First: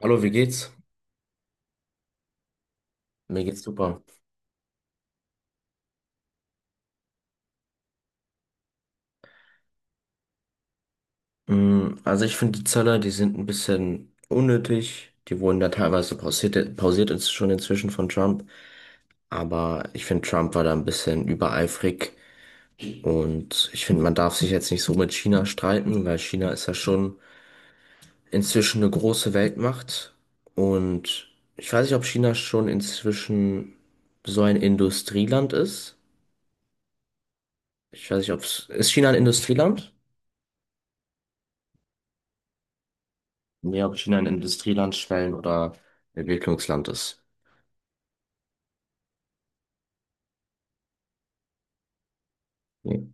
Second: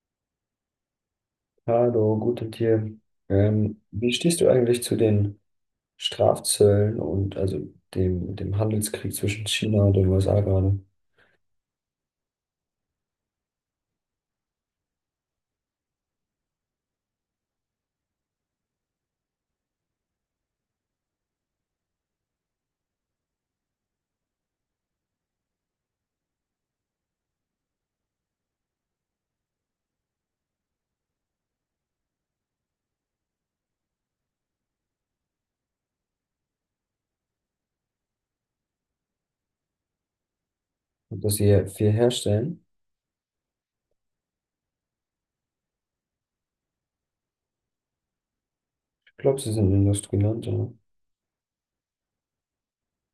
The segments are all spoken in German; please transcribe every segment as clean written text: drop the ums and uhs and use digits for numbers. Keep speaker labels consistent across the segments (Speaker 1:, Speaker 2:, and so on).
Speaker 1: Hallo, wie geht's?
Speaker 2: Hallo, gute Tag.
Speaker 1: Mir geht's
Speaker 2: Ähm,
Speaker 1: super.
Speaker 2: wie stehst du eigentlich zu den Strafzöllen und also dem Handelskrieg zwischen China und den USA gerade?
Speaker 1: Mm, also ich finde, die Zölle, die sind ein bisschen unnötig. Die wurden da teilweise pausiert ist schon inzwischen von Trump. Aber ich finde, Trump war da ein bisschen übereifrig. Und ich finde, man darf sich jetzt nicht so mit China streiten, weil China ist ja schon inzwischen eine große Weltmacht. Und ich weiß nicht, ob China schon inzwischen so ein Industrieland ist. Ich weiß nicht. Ist China ein Industrieland?
Speaker 2: Und dass sie hier viel herstellen?
Speaker 1: Nee, ob China ein Industrieland, Schwellen- oder Entwicklungsland ist.
Speaker 2: Ich glaube, sie sind Industrieland, oder?
Speaker 1: Nee.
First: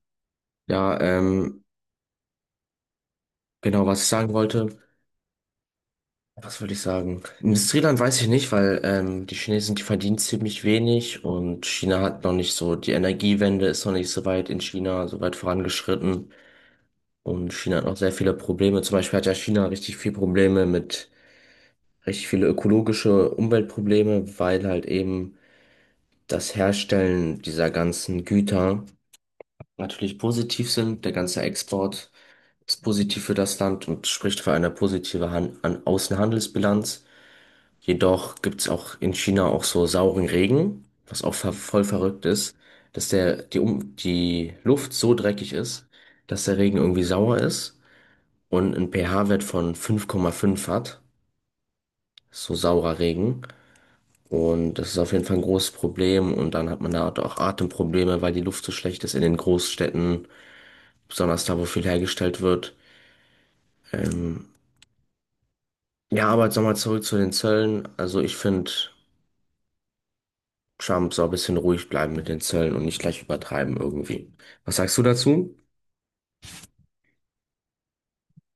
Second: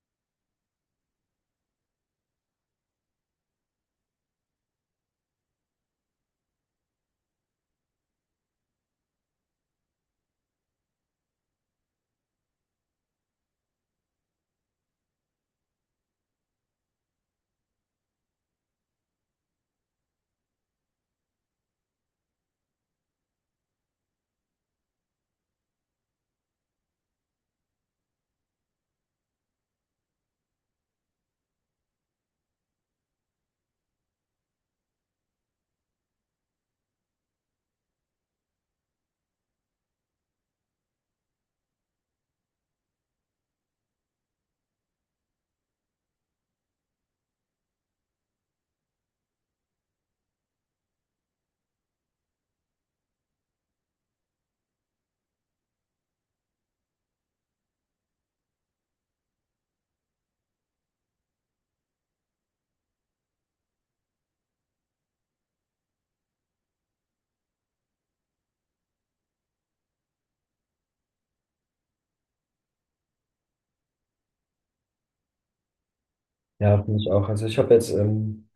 Speaker 1: Ja, genau, was ich sagen wollte, was wollte ich sagen? Industrieland weiß ich nicht, weil die Chinesen, die verdienen ziemlich wenig und China hat noch nicht so, die Energiewende ist noch nicht so weit in China, so weit vorangeschritten und China hat noch sehr viele Probleme. Zum Beispiel hat ja China richtig viele Probleme mit, richtig viele ökologische Umweltprobleme, weil halt eben das Herstellen dieser ganzen Güter natürlich positiv sind. Der ganze Export ist positiv für das Land und spricht für eine positive Han an Außenhandelsbilanz. Jedoch gibt es auch in China auch so sauren Regen, was auch ver voll verrückt ist, dass der, die, um die Luft so dreckig ist, dass der Regen irgendwie sauer ist und einen pH-Wert von 5,5 hat. So saurer Regen. Und das ist auf jeden Fall ein großes Problem. Und dann hat man da auch Atemprobleme, weil die Luft so schlecht ist in den Großstädten, besonders da, wo viel hergestellt wird. Ähm, ja, aber jetzt nochmal zurück zu den Zöllen. Also ich finde, Trump soll ein bisschen ruhig bleiben mit den Zöllen und nicht gleich übertreiben irgendwie. Was sagst du dazu?
Speaker 2: Ja, finde ich auch. Also ich habe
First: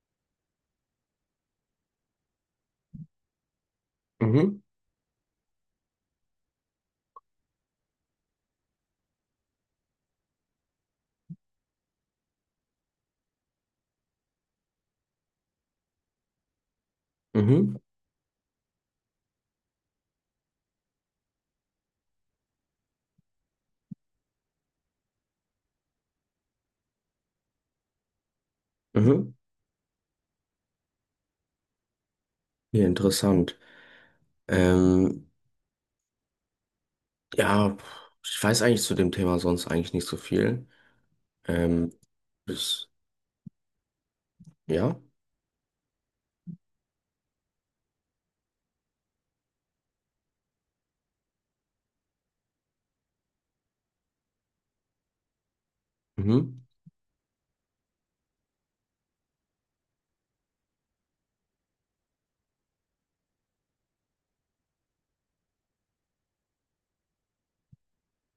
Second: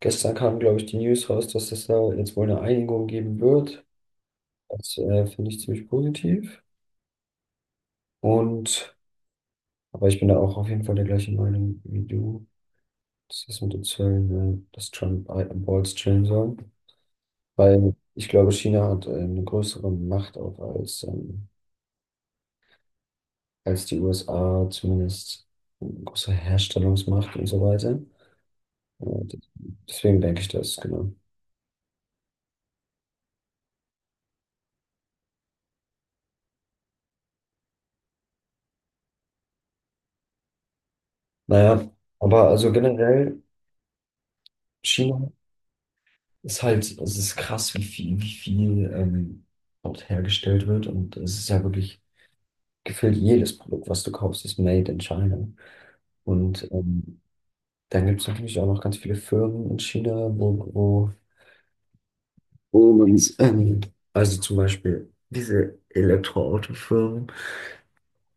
Speaker 2: gestern kam, glaube ich, die News raus, dass es da jetzt wohl eine Einigung geben wird.
Speaker 1: Mhm,
Speaker 2: Das finde ich ziemlich positiv. Und, aber ich bin da auch auf jeden Fall der gleichen Meinung wie du, dass das ist mit den Zöllen, dass Trump Balls chillen soll.
Speaker 1: mhm,
Speaker 2: Weil ich glaube, China hat eine größere Macht auch als die USA, zumindest eine große Herstellungsmacht und so weiter.
Speaker 1: mhm.
Speaker 2: Und deswegen denke ich das, genau.
Speaker 1: Ja, interessant. Ähm, ja, ich weiß eigentlich zu dem Thema sonst eigentlich nicht so viel.
Speaker 2: Naja,
Speaker 1: Ähm,
Speaker 2: aber also
Speaker 1: bis,
Speaker 2: generell,
Speaker 1: ja,
Speaker 2: China ist halt, es ist krass, wie viel, wie viel dort hergestellt wird. Und es ist ja wirklich gefühlt jedes Produkt, was du kaufst, ist made in China.
Speaker 1: mhm,
Speaker 2: Und dann gibt es natürlich auch noch ganz viele Firmen in China, wo, wo Und also zum Beispiel diese Elektroautofirmen,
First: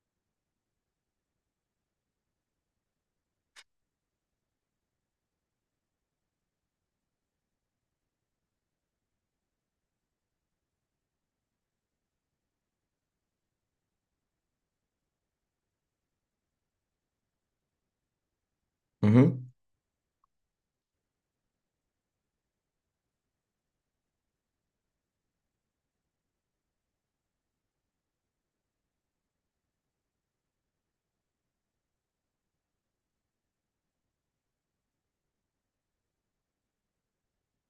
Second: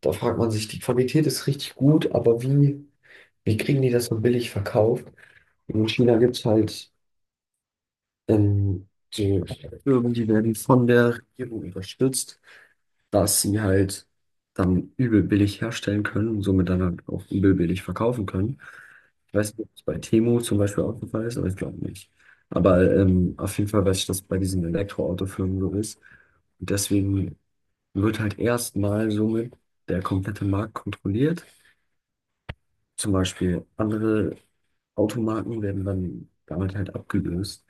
Speaker 2: da fragt man sich, die Qualität ist richtig gut, aber wie kriegen die das so billig verkauft? In China gibt es halt so Firmen, die werden von der Regierung unterstützt, dass sie halt dann übel billig herstellen können und somit dann halt auch übel billig verkaufen können. Ich
Speaker 1: mhm,
Speaker 2: weiß nicht, ob es bei Temu zum Beispiel auch der Fall ist, aber ich glaube nicht. Aber auf jeden Fall weiß ich, dass bei diesen Elektroautofirmen so ist. Und deswegen wird halt erstmal somit der komplette Markt kontrolliert. Zum Beispiel andere Automarken werden dann damit halt abgelöst.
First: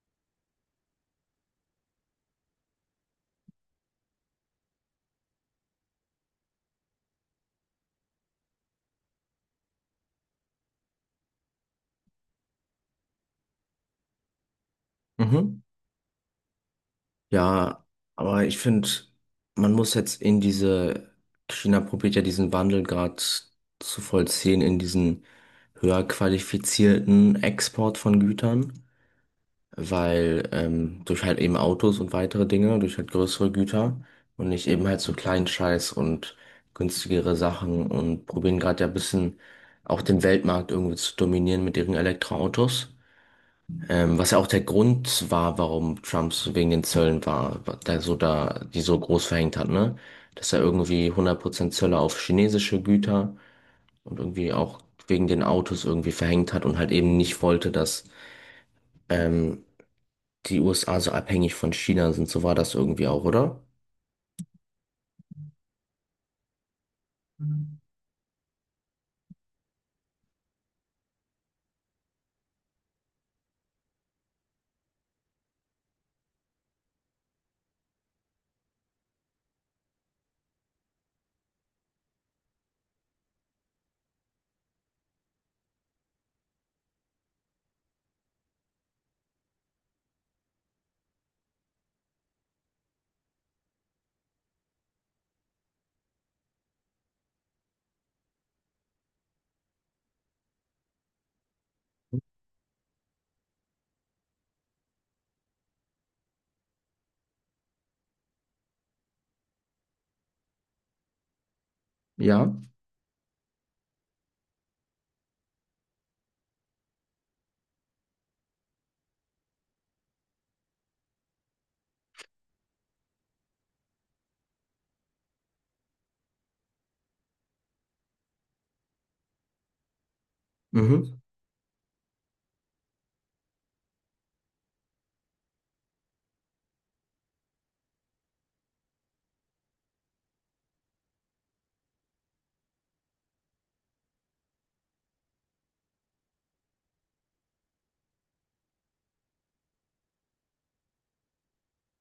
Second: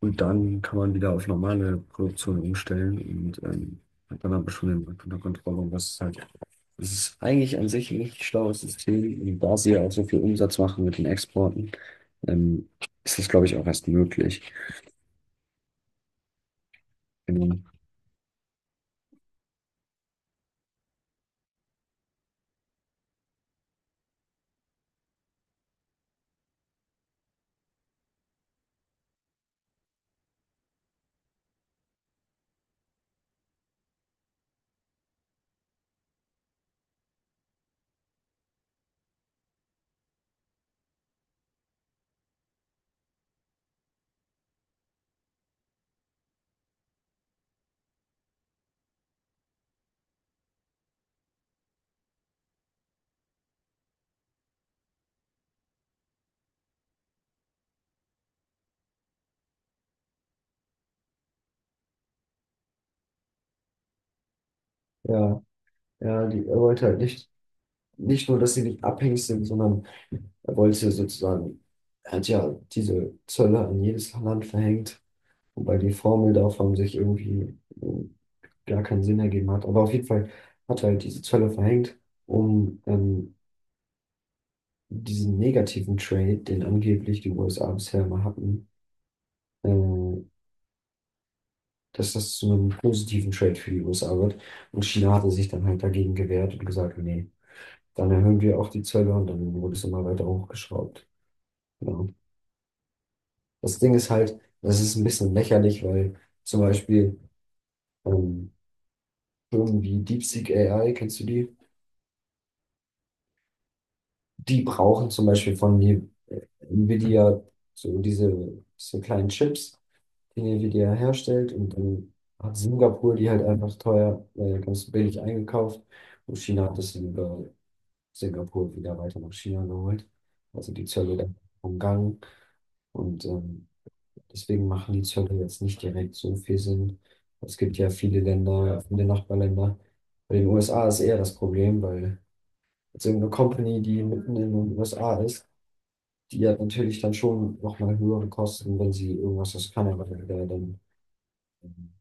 Speaker 2: Und dann kann man wieder auf normale Produktion umstellen und hat dann aber schon den Markt unter Kontrolle. Und das ist halt, es ist eigentlich an sich ein richtig schlaues System. Und da sie ja auch so viel Umsatz machen mit den Exporten, ähm, ist das, glaube ich, auch erst möglich.
Speaker 1: mhm.
Speaker 2: Genau.
Speaker 1: Ja, aber ich finde, man muss jetzt in diese, China probiert ja diesen Wandel gerade zu vollziehen in diesen höher qualifizierten Export von Gütern, weil durch halt eben Autos und weitere Dinge, durch halt größere Güter und nicht eben halt so kleinen Scheiß und günstigere Sachen und probieren gerade ja ein bisschen auch den Weltmarkt irgendwie zu dominieren mit ihren Elektroautos. Was ja auch der Grund war, warum Trumps wegen den Zöllen war, da so da, die so groß verhängt hat, ne? Dass er irgendwie 100% Zölle auf chinesische Güter und irgendwie auch wegen den Autos irgendwie verhängt hat und halt eben nicht wollte, dass ähm, die USA so abhängig von China sind. So war das irgendwie auch, oder?
Speaker 2: Ja, ja, die, er wollte halt nicht, nicht nur, dass sie nicht abhängig sind, sondern er wollte sozusagen, er hat ja diese Zölle an jedes Land verhängt, wobei die Formel davon sich irgendwie gar keinen Sinn ergeben hat. Aber auf jeden Fall hat er halt diese Zölle verhängt, um diesen negativen Trade, den angeblich die USA bisher immer hatten, äh, dass das zu einem positiven Trade für die USA wird. Und China hatte sich dann halt dagegen gewehrt und gesagt, nee, dann erhöhen wir auch die Zölle und dann wurde es immer weiter hochgeschraubt. Genau. Das Ding ist halt, das ist ein bisschen lächerlich, weil zum Beispiel ähm, Firmen wie DeepSeek AI, kennst du die?
Speaker 1: Ja.
Speaker 2: Die brauchen zum Beispiel von mir äh, Nvidia so diese kleinen Chips, die Nvidia herstellt. Und dann hat Singapur die halt einfach ganz billig eingekauft. Und China hat das dann über Singapur wieder weiter nach China geholt. Also die
Speaker 1: Mhm.
Speaker 2: Zölle dann umgangen. Und deswegen machen die Zölle jetzt nicht direkt so viel Sinn. Es gibt ja viele Länder, viele Nachbarländer. Bei den USA ist eher das Problem, weil jetzt irgendeine Company, die mitten in den USA ist, die ja natürlich dann schon nochmal höhere Kosten, wenn sie irgendwas aus Kanada oder dann ähm,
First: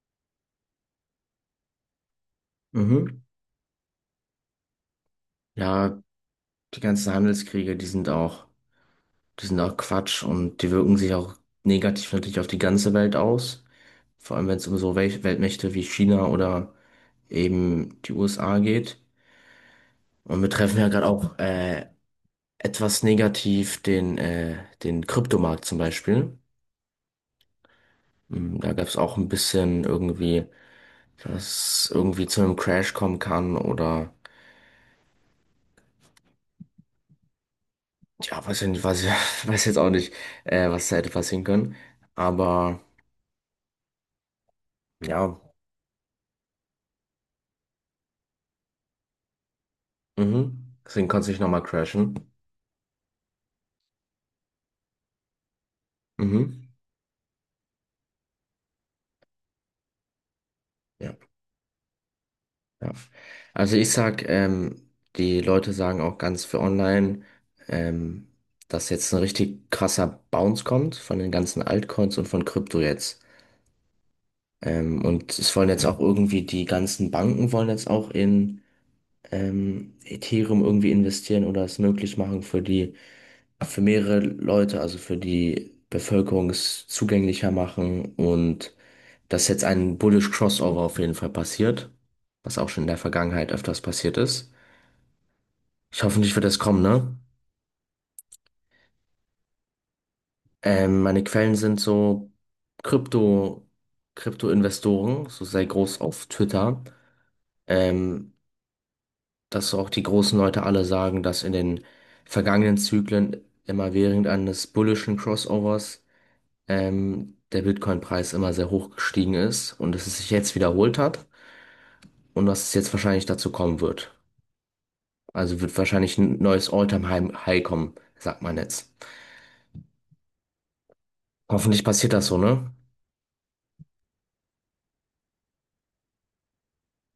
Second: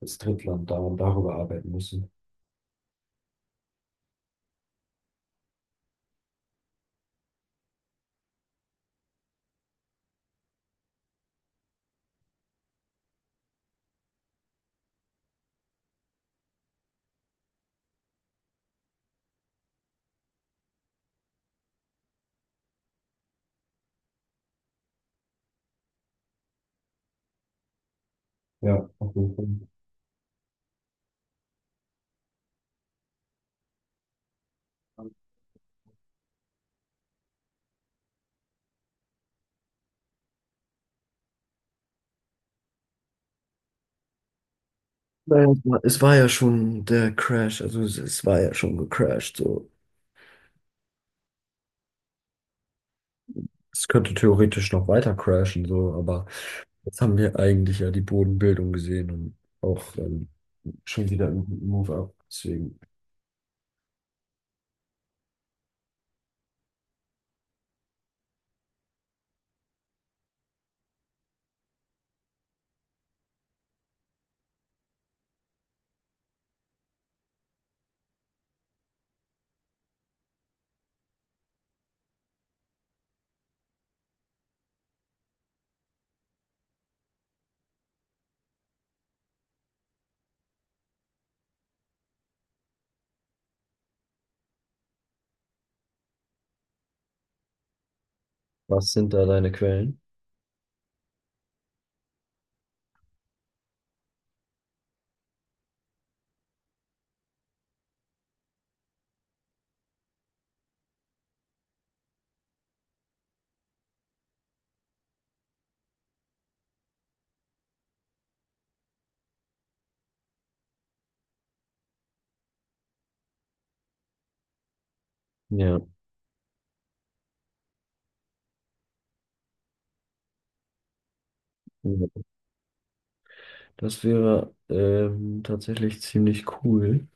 Speaker 2: als Drittland da und darüber arbeiten müssen.
Speaker 1: Mhm. Ja, die ganzen Handelskriege, die sind auch. Die sind auch Quatsch und die wirken sich auch negativ natürlich auf die ganze Welt aus. Vor allem, wenn es um so Weltmächte wie China oder eben die USA geht. Und wir treffen ja gerade auch etwas negativ den Kryptomarkt zum Beispiel. Mm, da gab
Speaker 2: Ja,
Speaker 1: es
Speaker 2: auf
Speaker 1: auch ein
Speaker 2: jeden Fall.
Speaker 1: bisschen irgendwie, dass irgendwie zu einem Crash kommen kann oder ja, weiß ich nicht. Weiß jetzt auch nicht, was da hätte passieren können. Aber ja,
Speaker 2: Naja, es war ja schon der Crash, also es war ja schon gecrashed, so.
Speaker 1: mhm. Deswegen konnte es nicht nochmal crashen.
Speaker 2: Es könnte theoretisch noch weiter crashen, so, aber
Speaker 1: Mhm.
Speaker 2: jetzt haben wir eigentlich ja die Bodenbildung gesehen und auch schon
Speaker 1: Ja,
Speaker 2: wieder einen guten Move up. Deswegen.
Speaker 1: ja. Also ich sag, die Leute sagen auch ganz für online, ähm, dass jetzt ein richtig krasser Bounce kommt von den ganzen Altcoins und von Krypto jetzt. Und es wollen jetzt auch irgendwie die ganzen Banken wollen jetzt auch in Ethereum irgendwie investieren oder es möglich machen für mehrere Leute, also für die Bevölkerung es zugänglicher machen und dass jetzt ein Bullish Crossover auf jeden Fall passiert, was auch schon in der Vergangenheit öfters passiert ist. Ich hoffe nicht, wird das kommen, ne?
Speaker 2: Was sind da deine Quellen?
Speaker 1: Meine Quellen sind so Krypto, Krypto-Investoren, so sehr groß auf Twitter, ähm, dass auch die großen Leute alle sagen, dass in den vergangenen Zyklen immer während eines bullischen Crossovers der Bitcoin-Preis immer sehr hoch gestiegen ist und dass es sich jetzt wiederholt hat und dass es jetzt wahrscheinlich dazu kommen wird. Also wird
Speaker 2: Ja.
Speaker 1: wahrscheinlich ein neues All-Time-High kommen, sagt man jetzt. Hoffentlich passiert
Speaker 2: Ja.
Speaker 1: das so, ne?
Speaker 2: Das wäre tatsächlich ziemlich cool,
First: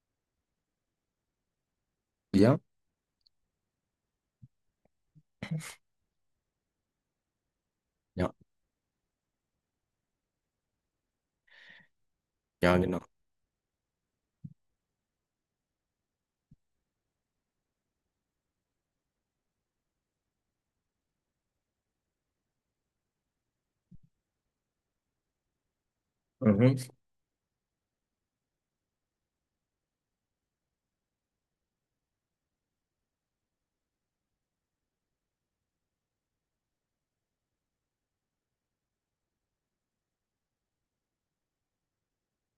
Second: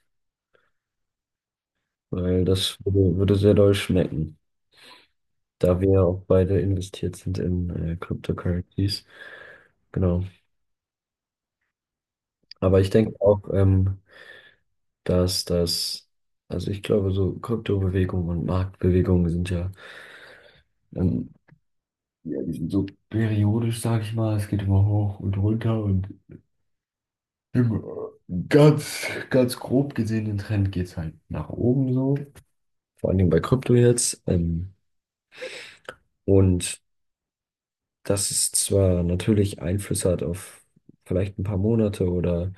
Speaker 2: weil
Speaker 1: Ja?
Speaker 2: das würde sehr doll schmecken, da wir ja auch beide investiert sind in
Speaker 1: Ja,
Speaker 2: Cryptocurrencies. Genau.
Speaker 1: ja,
Speaker 2: Aber ich
Speaker 1: genau.
Speaker 2: denke auch, dass das, also ich glaube, so Kryptobewegungen und Marktbewegungen sind ja, ähm, ja, die sind so periodisch, sage ich mal. Es geht immer hoch und runter und
Speaker 1: Mhm.
Speaker 2: ganz, ganz grob gesehen, den Trend geht es halt nach oben so. Vor allen Dingen bei Krypto jetzt. Und dass es zwar natürlich Einfluss hat auf vielleicht ein paar Monate oder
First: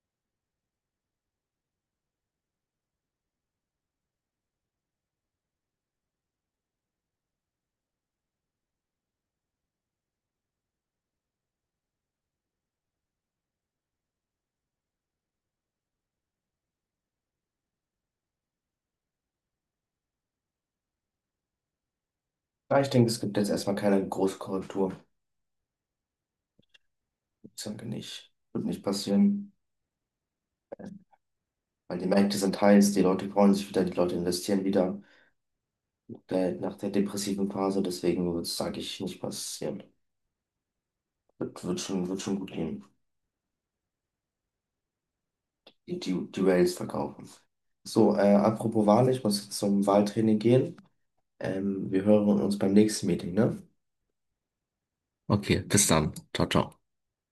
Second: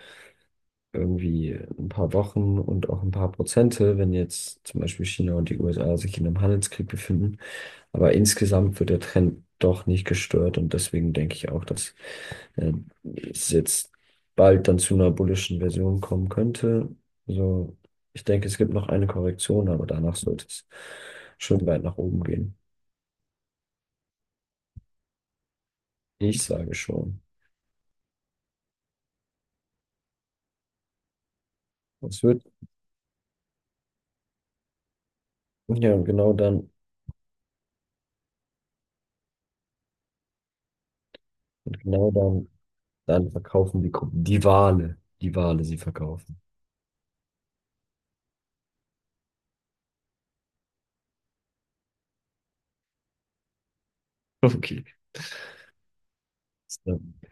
Speaker 2: irgendwie ein paar Wochen und auch ein paar Prozente, wenn jetzt zum Beispiel China und die USA sich in einem Handelskrieg befinden, aber insgesamt wird der Trend doch nicht gestört und deswegen denke ich auch, dass äh, es jetzt bald dann zu einer bullischen Version kommen könnte. Also ich denke, es gibt noch eine Korrektion, aber danach sollte es schon weit nach oben gehen.
Speaker 1: Ja, ich denke, es gibt jetzt erstmal keine große Korrektur.
Speaker 2: Ich sage schon.
Speaker 1: Ich denke nicht. Wird nicht passieren. Weil die
Speaker 2: Es
Speaker 1: Märkte
Speaker 2: wird,
Speaker 1: sind heiß, die Leute freuen sich wieder, die Leute investieren wieder.
Speaker 2: ja, genau dann.
Speaker 1: Nach der depressiven Phase, deswegen wird es, sage ich, nicht passieren. Wird, wird
Speaker 2: Und
Speaker 1: schon,
Speaker 2: genau
Speaker 1: wird schon
Speaker 2: dann,
Speaker 1: gut gehen.
Speaker 2: dann verkaufen die, Gruppen die Wale sie
Speaker 1: Die, die,
Speaker 2: verkaufen.
Speaker 1: die Rails verkaufen. So, apropos Wahl, ich muss jetzt zum Wahltraining gehen. Wir hören uns beim nächsten Meeting, ne?
Speaker 2: Okay.
Speaker 1: Okay, bis dann. Ciao, ciao.
Speaker 2: Ja.